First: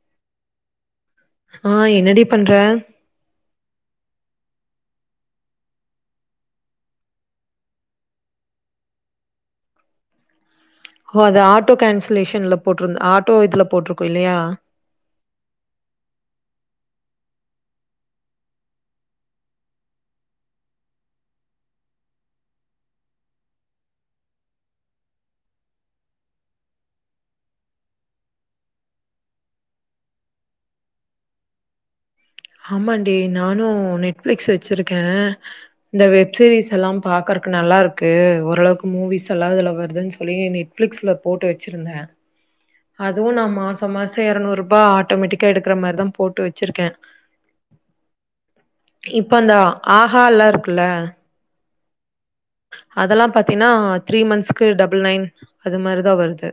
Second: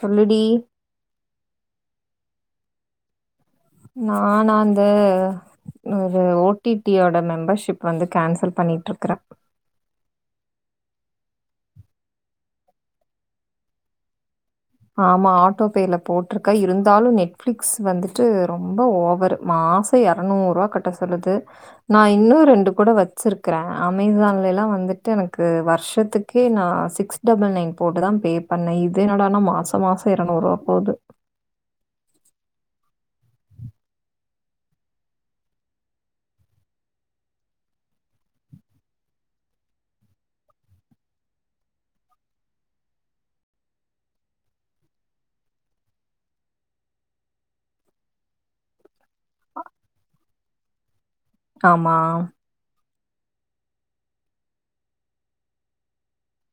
சொல்லுடி ஆ என்னடி பண்ற நானா அந்த ஒரு ஓடிடியோட மெம்பர்ஷிப் வந்து கேன்சல் பண்ணிட்டு இருக்குற ஓ அது ஆட்டோ கேன்சலேஷன்ல போட்டிருந்த ஆட்டோ இதுல போட்டிருக்கு இல்லையா ஆமா ஆட்டோபேல போட்டிருக்கா இருந்தாலு நெட்ஃபிளிக்ஸ் வந்துட்டு ரொம்ப ஓவர்ரு மாசோ எநூறு ரூபா கட்ட சொல்லுது நா இன்னு ரெண்டு கூட வச்சிருக்கற அமேசான்ல எல்லா வந்துட்டு எனக்கு வருஷத்துக்கே நா சிக்ஸ் டபுள் நைன் போட்டுதா பே பண்ணே இது என்டான மாச மாசம் மாசம் இருநூறு ரூபா போது ஆமாண்டி நானு நெட்பளிக்ஸ் வச்சிருக்கே இந்த வெப்சீரிஸ்லாம் பாக்குறக்கு நல்லா இருக்கு ஓரளவுக்கு மூவிஸ் எல்லாஇதுல வருதுன்னு சொல்லி நெட்பிளிக்ஸ்ல போட்டு வச்சிருந்த அதுவு நா மாச மாசோ எரநூறுபா ஆட்டோமேட்டிக்கா எடுக்கிற மாரிதா போட்டு வச்சிருக்கே இப்ப அந்த ஆஹாலா க்ல ஆமா அதெல்லாம் பாத்தீன்னா த்ரீ மந்த்ஸ்க்கு டபுள் நைன் அது மாரிதான் வருது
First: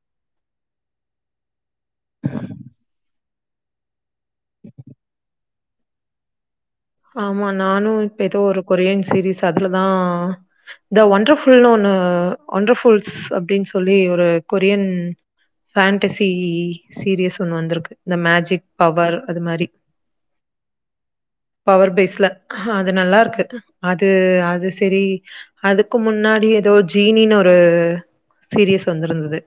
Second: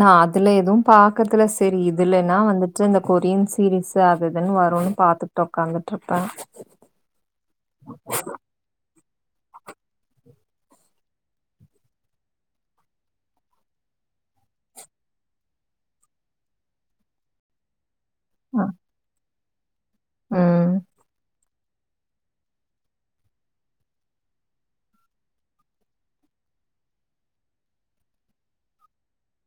நான் அதுல எதுவும் பாக்கறதுல சரி இதுலன்னா வந்துட்டு இந்த கொரியன் சீரிஸ் அதுஇதுனு வருனு பாத்த உக்காந்துட்டுருக்கேன் ஆமா நானும் இப்ப ஏதோ ஒரு கொரியன் சீரீஸ் அதுலதான் த ஒண்டர்புல்னு ஒன்னு த ஒண்டர்புல்ஸ் அப்படின்னு சொல்லி ஒரு கொரியன் பாண்டசி சீரியஸ் ஒண்ணு வந்திருக்கு த மேஜிக் ம் பவர் அது மாரி ம் பவர் பேஸ்ல அது நல்லா இருக்கு அது அது சரி அதுக்கு முன்னாடி ஏதோ ஜீனின்னு ஒரு சீரியஸ் வந்திருந்தது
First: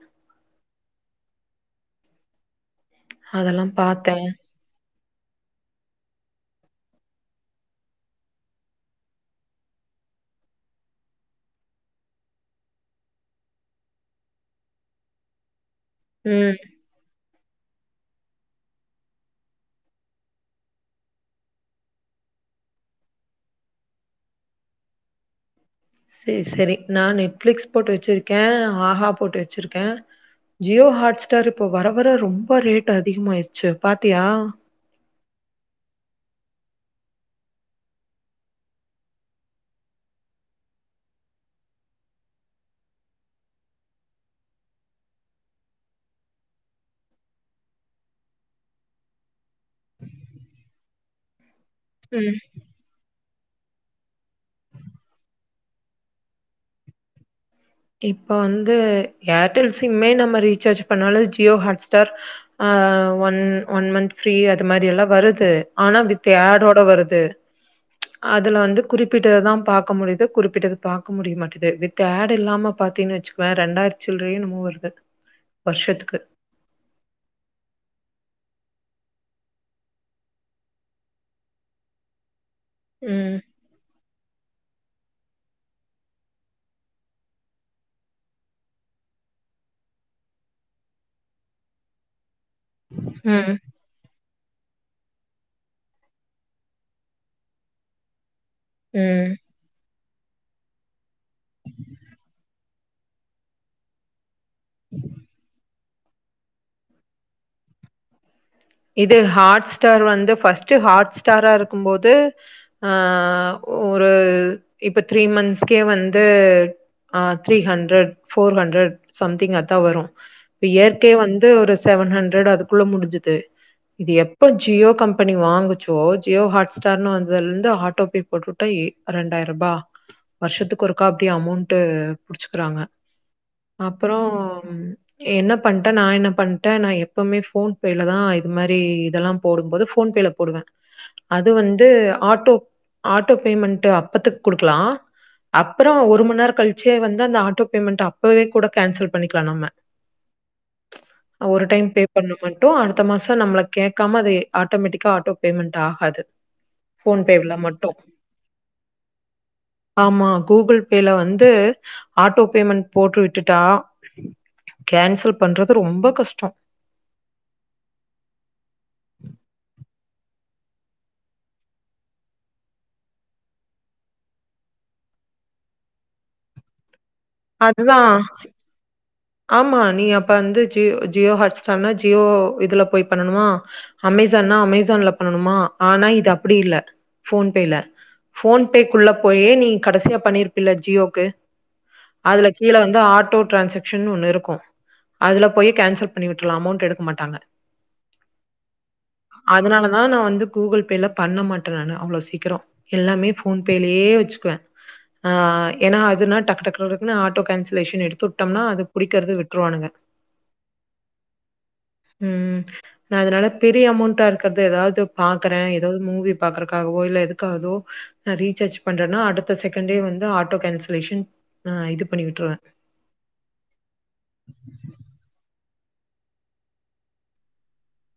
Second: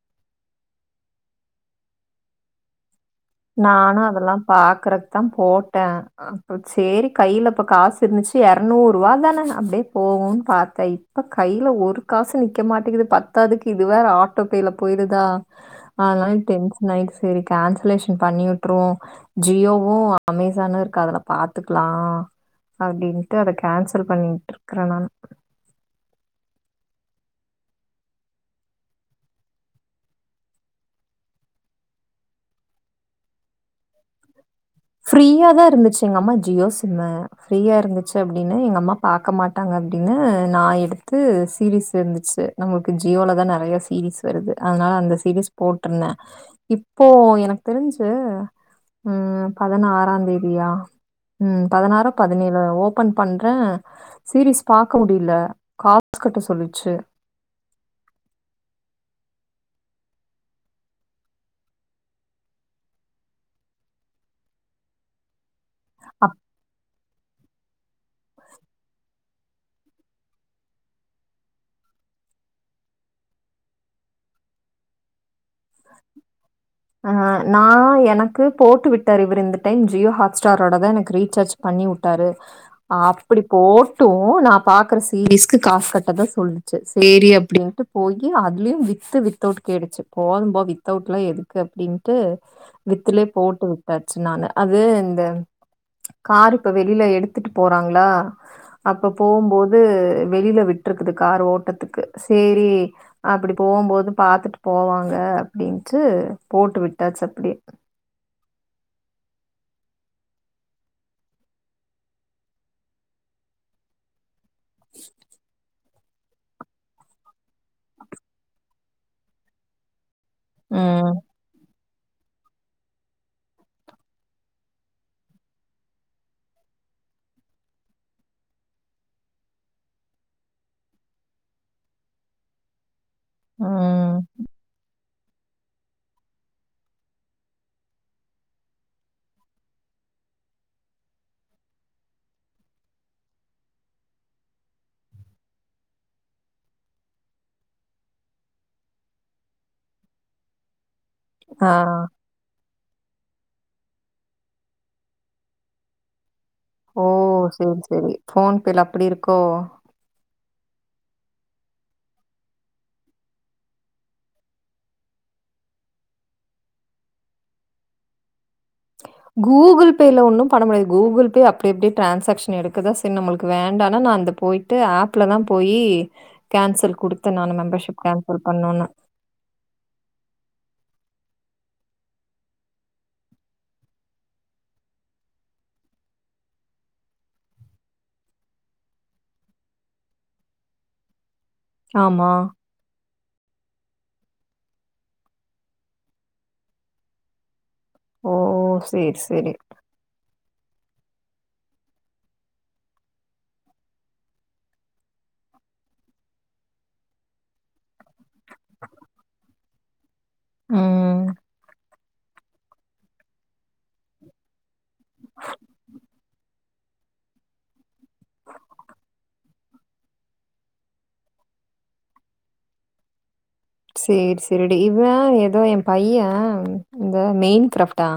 அதெல்லாம் நானும் பார்த்தேன். அதெல்லாம் பாக்குறக்கு தான் போட்டேன் ஆ சேரி கையில இப்ப காசு இருந்துச்சு இரநூறு ரூவ தான நே அப்படியே போகும்ன்னு பாரத்தேன் இப்ப கையில ஒரு காசு நிக்க மாட்டேங்குது பத்தாதுக்கு இது வேற ஆட்டோபேல போயிருதா அதுநால ம். டென்ஷன் ஆயிச்சு சரி கான்சலேஷன் பண்ணிவிட்டுருவோம் ஜியோவும் அமேசானும் இருக்கு அதுல பாத்துக்கலாம் அப்படின்னுட்டு அத கேன்சல் பண்ணிட்டு இருக்கறேன் நானு சேரி சேரி நான் நெட்பிளிக்ஸ் போட்டு வச்சிருக்கேன் ஆஹா போட்டு வச்சிருக்கேன் ஜியோ ஹாட் ஸ்டார் இப்ப வர வர ரொம்ப ரேட் அதிகமாயிடுச்சு பாத்தியா ஃப்ரீயா தான் இருந்துச்சு எங்க அம்மா ஜியோ சிம்மு ஃப்ரீயா இருந்துச்சு அப்படின்னு எங்க அம்மா பார்க்க மாட்டாங்க அப்படின்னு நான் எடுத்து சீரிஸ் இருந்துச்சு நம்மளுக்கு ஜியோல தான் நிறைய சீரிஸ் வருது அதனால அந்த சீரிஸ் போட்ருந்தேன் இப்போ எனக்கு தெரிஞ்சு ம் பதினாறாம் தேதியா ம் பதினாறு ம். பதினேழு ஓபன் பண்றன் சீரிஸ் பாக்க முடியல காசு கட்டு சொல்லிச்சு இப்ப வந்து ஏர்டெல் சிம்மே நம்ம ரீசார்ஜ் பண்ணாலும் ஜியோ ஹாட் ஸ்டார் ஆ ஒன் ஒன் மன்த் ஃப்ரீ அது மாரி எல்லாம் வருது ஆனா வித் அடோட வருது அதுல வந்து குறிப்பிட்டதுதான் பாக்க முடியுது குறிப்பிட்டது பாக்க முடிய மாட்டேது வித் ஆட் இல்லாம பாத்தீன்னனு வச்சுக்குவேன் ரெண்டாயிரச்சிலரே என்னமோ இருந்து இருக்கு ஆ நான் எனக்கு போட்டு விட்டாரு இவரு இந்த டைம் ஜியோ ஹாட் ஸ்டாரோட தான் எனக்கு ரீசார்ஜ் பண்ணி விட்டாரு ம். அப்படி போட்டும் நான் பாக்கிற சீரிஸ்க்கு காஸ் கட்ட தான் சொல்லச்சு சேரி அப்படின்ட்டு போயி அதுலயும் வித்து வித்அவூட்டு கேடுச்சு போதும்போது வித்தவுட்லாம் எதுக்கு அப்படின்ட்டு வித்துலயே ம். போட்டு உட்டாச்சு நானு அது இந்த காரு இப்ப வெளியில எடுத்துட்டு போறாங்களா அப்ப ம். போம்போது வெளியில விட்ருக்குது கார் ஓட்டத்துக்கு சரி அப்படி போகும்போது பாத்துட்டு போவாங்க அப்டின்ட்டு போட்டு விட்டாச்சு அப்டியே இது ஹாட் ஸ்டார் வந்து ஃபஸ்ட் ஹாட் ஸ்டாரா இருக்கும் போது அஹ் ஒரு இப்ப த்ரீ மந்த்ஸ் கே வந் து அ three hundred four hundred something அதா வரு இயற்கை ம். வந்து ஒரு செவன் ஹண்ட்ரட் அதுக்குள்ள முடிஞ்சுது இது எப்ப ஜியோ கம்பெனி வாங்குச்சோ ஜியோ ஹாட் ஸ்டார்ன்னு வந்ததுல இருந்து ஆட்டோபே போட்டுகிட்டா ஏ ரெண்டாயிர ரூபா வருஷத்துக்கு ஒருக்கா அப்டி அமௌண்ட்டு புடிச்சுக்கிறாங்க அப்புறோ ம். ஏ என்ன பண்ட்டே நா என்ன பண்ட்டே நா எப்பவுமே ஃபோன் பேலதா எ அது மாரி இதெல்லா போடும்பது ஃபோன்பேல போடுவே அது வந்து ஆட்டோ ஆட்டோ பேமெண்ட் அப்பத்துக்கு குடுக்கலா அப்புறோ ஒரு மணி நேரக் கழிச்சே வந்து அந்த ஆட்டோ பேமெண்ட் அப்பவே கூட கேன்சல் பண்ணிக்கலா நம்ம ஒரு ஆ. டைம் பே பண்ண மட்டு அடு த்த மாச் சொ நம்மள கேக்காம அது ஆட்டோமேட்டிக்கா ஆட்டோ பேமெண்ட் ஆகாது ஓ ஃபோன் பேல செரி மட்டும் சேரி ஃபோன்பேல அப்டி இருக்கோ ஆமா கூகுள் பேல வந்து ஆட்டோ பேமெண்ட் போட்டு விட்டுட்டா கேன்சல் பண்றது ரொம்ப கஷ்டொ கூகுள் பேல ஒன்னு பண்ண முடியாது கூகுள் பே அப்டி அப்டியே ட்ரான்சாகஷன் எடுக்குத செ நம்ளுக்கு வேண்டானா நா அந்த போயிட்டு ஆப்ல தா போய் கேன்சல் குடுத் து நானு மெம்பர்ஷிப் அதுதான் கேன்சல் பண்ணுனு ஆமா நீ அப்ப வந்து ஜியோ ஜியோ ஹாட்ஸ்டார்னா ஜியோ இதுல போய் பண்ணனுமா அமேசான்னா அமேசான்ல பண்ணணுமா ஆனா இது அப்டி இல்ல ஃபோன்பேல ஃபோன்பேக்குள்ள போயே நீ கடைசியா பண்ணிருப்பல்ல ஜியோக்கு ஆமா. அதுல கீழே வந்து ஆட் டோ டிரான்சாக் ஷன்னு ஒன்னு இருக்கு அதுல போய் கேன்சல் பண்ணி விட்டுட்லா அமௌண்ட் எடுக்க மாட்டாங்க ஓ! சரி, சரி. அதனாலதா நா வந்து கூகுள் பேல பண்ண மாட்டே நானு அவளோ சீக்கிரொ எல்லாமே ஃபோன்பேலயே வெச்சுக்குவே ஏனா அதுனால டக் டக் டக் டக்னு ஆட்டோ கான்சலேஷன் எடுத்துட்டோம்னா அ டுருவாணுங்க உம் உஹம் நா அதுனால பெரிய அமௌண்டா இருக்கற்து ஏதாவ்து பாக்கறே ஏதாவது மூவி பாக்ற க்காகவோ இல்ல எதுக்காகதோ ரீச்சார்ஜ் பண்றேனா அடுத்த செகண்ட்டே வந்து ஆட்டோ கான்சலேஷன் ஆ இது பண்ணி விட்றுவே சேரி சேரிடி இவ ஏதோ எம் பைய இந்த மெயின் கிராஃப்ட்டா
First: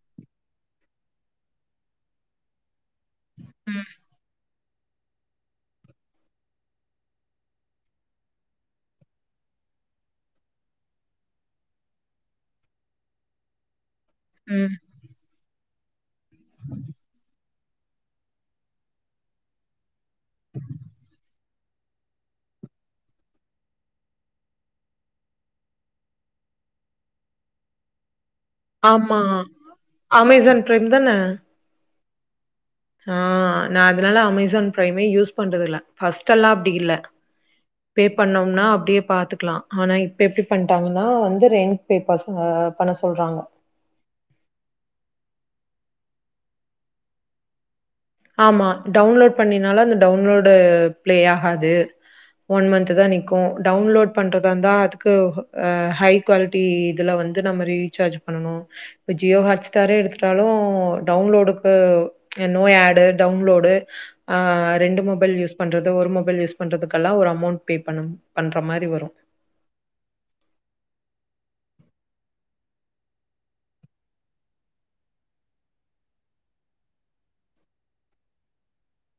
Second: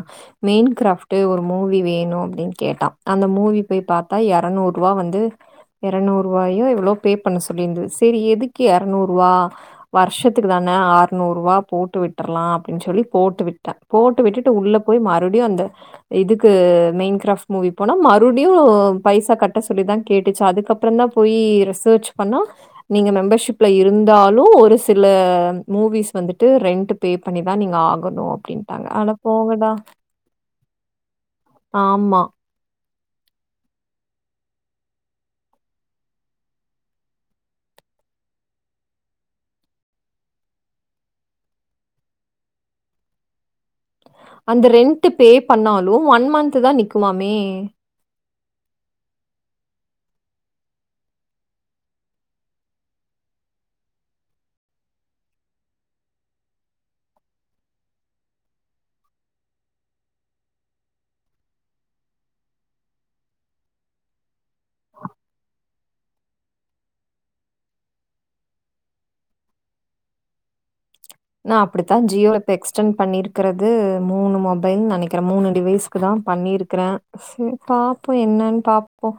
மெயின் கிராஃப்ட்டு ஒரு மூவி வேணு அப்டின்னு கேட்டா அந்த மூவி போய் ம், பாத்தா எரநூறு ருவா வந்து எரநூறு ரூவாயோ எவ்ளோ பே பண்ண சொல்லியிருந்து செரி எதுக்கு எரநூறு ரூவா வருஷத் துக்கு தானே ஆறுநூறு ரூவா போட்டு விட்டுர்லா அப்டின்னு சொல்லி போட்டு விட்டே போட்டு விட்டுட்டு ம். உள்ளே போய் மறுபடியு அந்த இதுக்கு மெயின் கிராஃப்ட் மூவி போனா மறுபடியு பைசா கட்ட சொல்லிதா கேட்டுச்சு அதுக்கப்புறந்தா போயி ரிசர்ச் பண்ணா நீங்க மெம்பர்ஷிப்ல இருந்தாலு ஒரு சி இல்ல மூவிஸ் வந்துட்டு ரெண்ட்ட் பே பண்ணி தா நீங்க ஆகணு ஆமா அமேசான் பிரைம் தானே ஆமா ஆஹ் நா அதனால அமேசான் பிரைமே யூஸ் பண்றது இல்ல பஸ்ட் எல்லா அப்டி இல்ல பே பண்ணோம்னா அப்டியே பாத்துக்கலா ஆனா இப்ப எப்டி பணிட்டாங்கன்னா வந்து ரெண்ட் பே பச பண்ண சொல்றாங்க அந்த ரெண்டட் பே பண்ணாலு ஒன் மந்த்த் தா நிக்குமாமே ஆமா டவுன்லோட் பண்ணினால அந்த டவுன்லோடு பிளே ஆகாது ஒன் மந்த்த தா நிக்கு டவுன்லோட் பண்றதாந்தா அதுக்கு அ ஹை குவாலிட்டி இதுல வந்து நம ரீசார்ஜ் பண்ணு இப்ப ஜியோ ஹாட் ஸ்டாரே எடுத்துட்டாலு டவுன்லோடுக்கு நோ ஆட் டவுன்லோடு ஆ ரெண்டு மொபைல் யூஸ் பண்றது ஒரு மொபைல் யுஸ் பண்றதுகெல்ல ஒரு அமௌட் பண்ற மாரி வரும் நா அப்டித்தா ஜியோ இப்ப எக்ஸ்டென் பண்ணிருக்கிறது மூணு மொபைல்னு நெனைக்கிறே மூணு டிவைஸ்க்கு தா பண்ணிருக்கறே செரி பாப்போ என்னன்னு பாப்போ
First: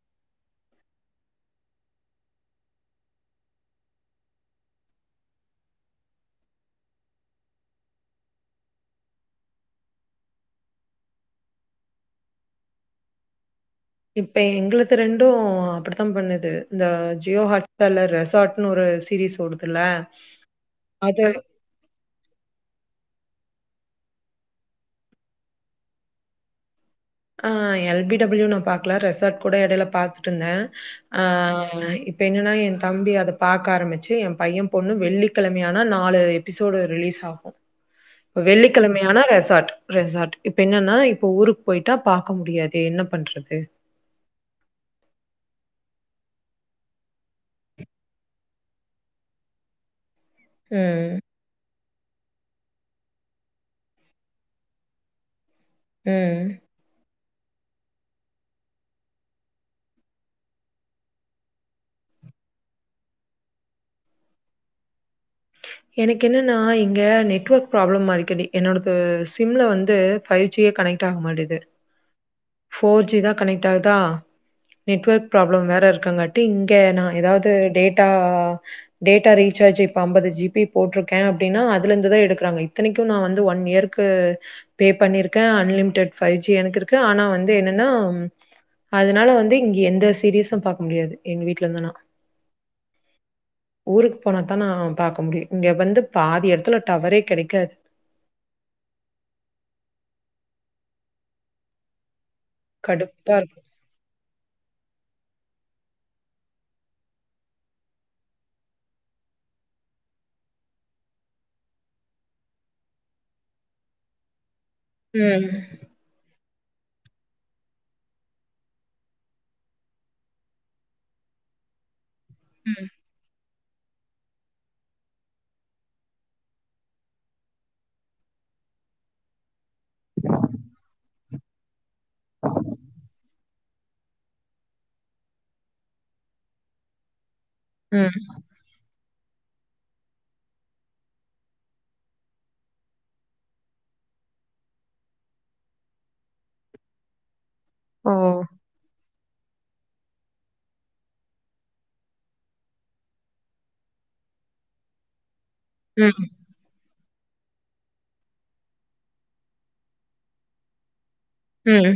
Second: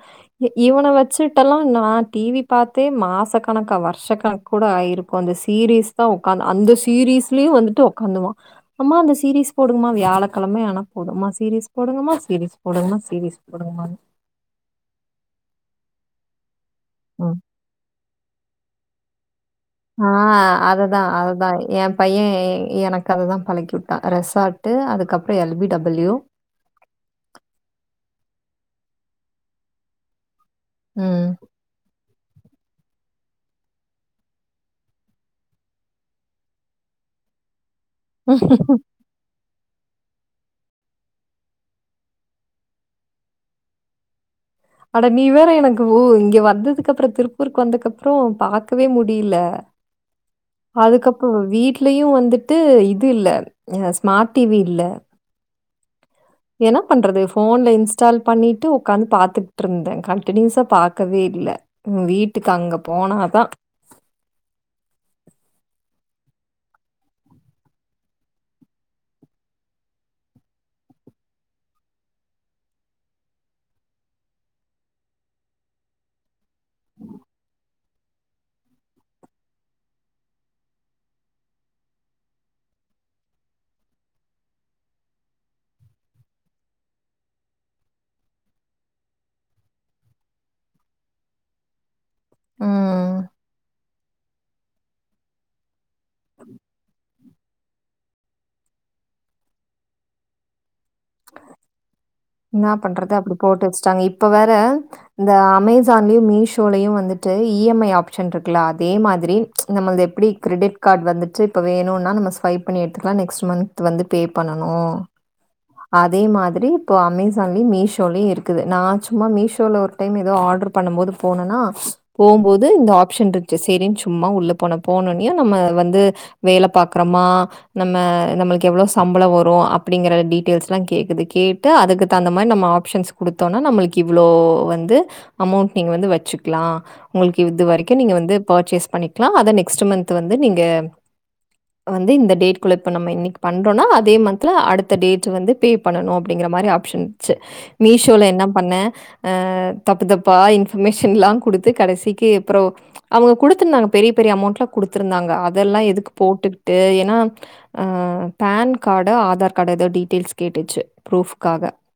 இ இவனை வச்சுட்டெல்லா நா டிவி பாத்தே மாச கணக்கா வருஷ கணக்க கூட ஆயிருக்கும் அந்த சீரீஸ் தா உ்காந்து அந்த சீ சீரீஸ்லயும் வந்துட்டு உட்காந்துவம் அம்மா அந்த சீரீஸ் போடுங்கமா வியாழக்கிழமை ஆனா போடுமா சீரீஸ் போடுங்கமா சீரீஸ் போடுங்க சீரீஸ் போடுங்கமா இப்ப எங்களுக்கு ரெண்டு அப்டித்தா பண்ணுது இந்த ம். ஜியோ ஹாட் ஸ்டாருல ரெசார்ட் ன்னு ஒரு சீரீஸ் ஓடுது ஆஹ் அதுதா அதுதா எ பைய எனக்கு அதுதா பழக்கி வுட்டா ரெசார்ட்டுஅதுக்கப்புறம் எல் பி டபிள்யூ ஆஹ் எல் பி டபள்யூ நா பாக்கலா ரெசார்ட் கூட எடையில பாத்து இருந்தேன் ஆஹ் என்னன்னா என் தம்பி அத பாகக்க ஆரம்பிச்சு எ பையன் பொண்ணு வெள்ளிக்கிழமையானா நாலு எபிசோடு ரிலீஸ் ஆகு ம். வெள்ளிக்கிழமையான ரெசார்ட் ரெசார்ட் இப்ப என்னன்னா இப்ப ஊருக்கு போயிட் விட்ட பாக்க முடியாது என்ன பண்றது அடா நீ வேற எனக்கு ஓ இங்க வந்ததுக்கு அப்புறோ திருப்பூருக்கு வந்தக்கப்புற பாக்கவே முடியல ம். அதுக்கப்புற வீட் லயும் வந்துட்டு இது இல்ல ஹ ஸ்மார்ட் டிவி இல்ல ம். என்ன பண்றது போன்ல இன்ஸ்டால் பண்ணிட்டு உ்காந்து பாத்துக்கிட்டு இருந்தே கண்டடினியூஸா பாக்கவே இல் உ வீட்டுக்கு அங்க போனாதா எனக்கு என்னன்னா இங்க நெட்ஒொர்க் ப்ராப்ளம் மா இருக்கது என்னோட சிம்ல வந்து ஃபைவ் ஜியே கனெக்ட் ஆக மாட்டுகுது ஃபோர் ஜி தா கனெக்ட் ஆகுதா நெட்வெர்க் ப்ராப்ளம் வேற இருக்கு அங்க இங்க நா ஏதாது டேட் டா டேட்டா ரிச்சார்ஜ் இப்ப ஐம்பது ஜிபி போட்டு இருக்குகே அப்டினா அதுல இருந்துதா எடுக்குறாங்க இத்தனைக்கு நா வந்து ஒன் இயர்க்கு பே பண்ணி இருக்கா அன்லிமிடெட் பயிற்சி எனக்கிருக்கா ஆனா வந்து வந்து என்னன்னா அதனால வந்து இங்க எந்த சீரியஸும் பாக்க முடியாது எங்க வீட்டுல இருந்தனா ம் ஊருக் போனத்தா நா பாக்க முடியு இங்க வந்து பாதி இடத்துல டவரே கெடைக் ஹக் ஆஹ என்னாப் பண்றத அப்டி கடுப்பா இருக்கும். போட்டு வெச்சுட்டாங்க இப்ப வேற இந்த அமேசான்லேயையு மீஷோலயையு வந்துட்டு இ எம் ஐ ஆப்ஷன் இருக்குல அதே மாதிரி நம்மளது எப்டி கிரெடிட் கார்டு வந்துட்டு இப்போ வேணும்னா நம்ம ஸ்வைப் பண்ணி எடுத்துக்கலாம் நெக்ஸ்ட் மந்த்த் வந்து பே பண்ணணு உஹம் அதே மாதிரி இப்போ அமேசான்லயு மீஷோலயு இருக்குது நா சும்மா மீஷோவில் ஒரு டைம் ஏதோ ஆர்டரு பண்ணு போது போனேன்னா போகும்போது ம். இந்த ஆப்ஷன் இருக் சனு சும்மா உள்ள போன போனா நம்ம வந்து வேல பாக்கறோமா நம் நம்மளுக்கு எவ்வளோ சம்பலோ வரு அப்படிங்கற ஸ்ல்லாம் கேக்குது கேட்டு அதுக்கு தந்த மாரி நம்ம ஆப்ஷன்ஸ் கொடுத்தோ நா நம்மளுக்கு இவ்வளோ வந்து அமௌண்டட் நீங்க வந்து வச்சுக்கலாம் உங்களுக்கு இது வரைக்கு நீங்க ம். வந்து பர்ச்சேஸ் பண்ணி அத நெக்ஸ்ட் மந்த் வந்து நீங்க வந்து இந்த டேட கு நம்ம இன்னைக்கு பண்றோனா அதே மந்த்த்ல அடுத்த டேட ட்டு வந்து பே பண்ணனு அப்படிங்கற மாரி ஆப்ஷன்ச்சு ஓ! மீஷோல என்ன பண்ண ஆஹ் தப்பு தப்பா இன்ஃபர்மேஷன்லா கொடுத்து கடைசிக்கு அப்ரோ அவங்க கொடுத்துருந்தாங்க பெரிய பெரிய அமௌண்ட்லா கொடுத்தருந்தாங்க அதெல்லா எதுக்கு ம். போட்டுக்கிட்டு பான் கார்டு ஆதார் கார்டு ஏதோது டீட தில்ஸ் கேட்டிச்சு ப்ரூஃப்காக ம்.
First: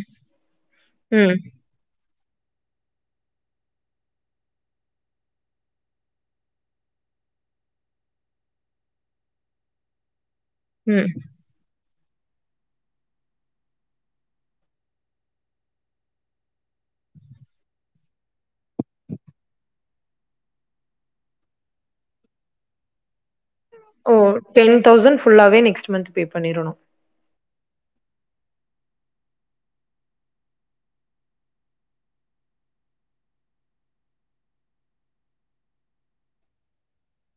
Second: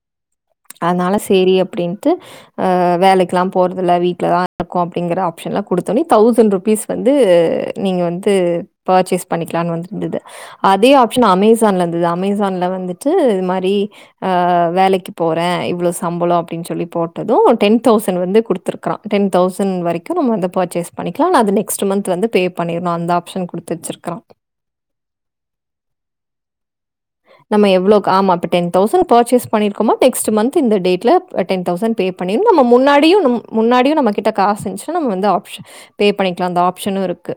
அதனால ம். சரி அப்படின் வேலைக்குலாம் போறதில்ல வீட்டுலதான் இருக்கும் அப்படிங்கற ஆப்ஷன்லாம் குடுத்தோனே தௌசண்ட் ருபீஸ் வந்து நீங்க வந்து பர்ச்சேஸ் பண்ணிக்கலாம்னு வந்துருந்தது அதே ம். ஆப்ஷன் அமேசான்ல து அமேசான்ல வந்து டு இது மாரி் ஆ வேலைக்கு போறேன் இவ்ளோ சம்பலோ அப்படின்னு சொல்லி போட்டது டென் தௌசண்ட் வந்து கொடுத்துருக்கான் டென் தௌசண்ட் வரைக்கு நம்ம வந்து பர்ச்சேஸ் பண்ணிக்கலா நெக்ஸ்ட் மந்த் வந்து பே பண்ணிருனு ஓ டென் தௌசண்ட் ஃபுல்லாவே நெக்ஸ்ட் மந்த் பே பண்ணிரணு நம்ம எவ்ளுக்கு ஆமா இப்ப டென் தௌசண்ட் பர்ச்சேஸ் பண்ணிருக்கோம நெக்ஸ்ட் மந்த் இந்த டேட்ல டென் தௌசண்ட் பே பண்ணி நம்ம முன்னாடியு நம் முன்னாடியு நம்ம கிட்ட காச இந்துச்சினா நம்ம வந்து ஆப்ஸன் பே பண்ணிக்கலா அந்த ஆப்ஸனும் இருக்கு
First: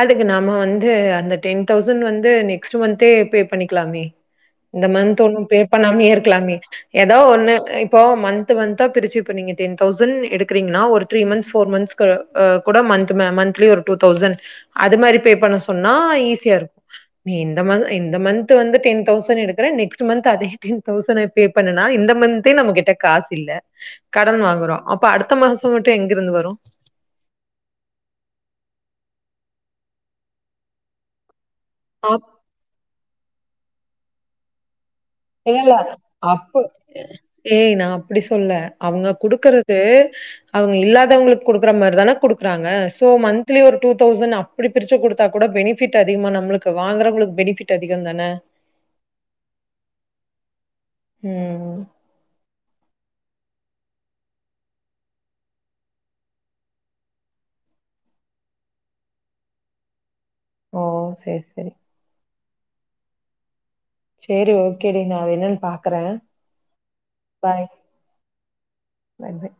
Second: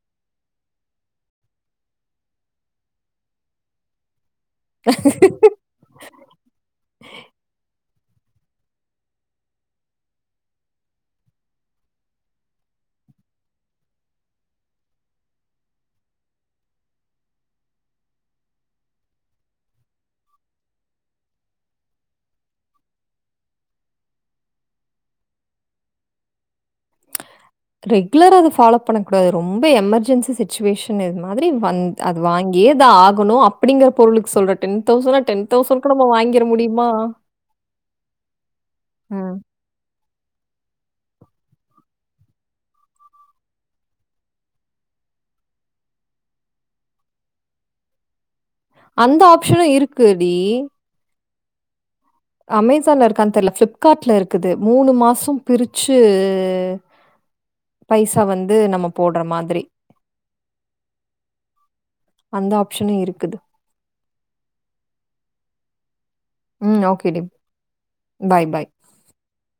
அதுக்கு நாம வந்து அந்த டென் தௌசண்ட் வந்து நெக்ஸ்ட் மந்த்தே பே பண்ணிக்கலாமே இந்த மந்த் ஒண்ணு பே பண்ணாமே இருக்கலாமே ஏதோ ஒண்ணு இப்போ மந்த் மந்த்தா பிரிச்சு இப்ப நீங்க டென் தௌசண்ட் எடுக்கறீங்கன்னா ஒரு த்ரீ மந்த்ஸ் போர் மந்த்ஸ்க்கு கூட மந்த் மந்த்லி ஒரு டூ தௌசண்ட் அது மாரி பே பண்ண சொன்னா ஈஸியா இருக்கு நீ இந்த மந் நீ இந்த மந்த் வந்து டென் தௌசண்ட் எடுக்கறன் நெக்ஸ்ட் மந்த் அதே டென் தௌசண்ட் பே பண்ணனா இந்த மந்த்தே நம்ம கிட்ட காசு இல்ல கடன் வாங்குறோ அப்ப அடுத்த மாசம் மட்டு எங்க இருந்து வரும் ரெகுலரா அது ஃபாலோ பண்ணக்க கூடாது ரொம்ப எமர்ஜென்சி சிச்சுவேஷன் இது மாதிர மாி வ அது அப்ப வாங்கிதா ஆகணு அ அப்டிங்கிற பொருளுக்கு சொல்ற டன் தௌசண்டா டென் இல்ல. தௌசண்க்கு நம்ம வாங்கிட முடியுமா ப்படி சொல்ல அவங்க ம். கொடுக்குறது அவங்க இல்லாதவங்களுக் குடுக்குற மாரி தானே குடுக்குறாங்க சோ மந்த்லி ஒரு டூ தௌசண்ட் அப்படி பிரிச்சு குடுத்தா கூட பெனிஃபிட் அதிகமா நம்மளுக்கு வாங்கறவங்களுக்கு பெனிபிட் அதிகம் தானே அந்த ஆபஷனு இருக்குடி ம் அமேசான்ல இருக்கான்னு தெரியல ஃப்ளிப்கார்ட்ல இருக்குது மூணு மாஷோ பிரிச்சு பைசா வந்து நம்ம போடுற மாதிரி ஓ சரி சரி அந்த ஆபஷனு இருக்குது சரி ஓகேடி நா என்னன்னு பாக்குற ம் ஓகே டி பாய் பாய் பாய், பாய்.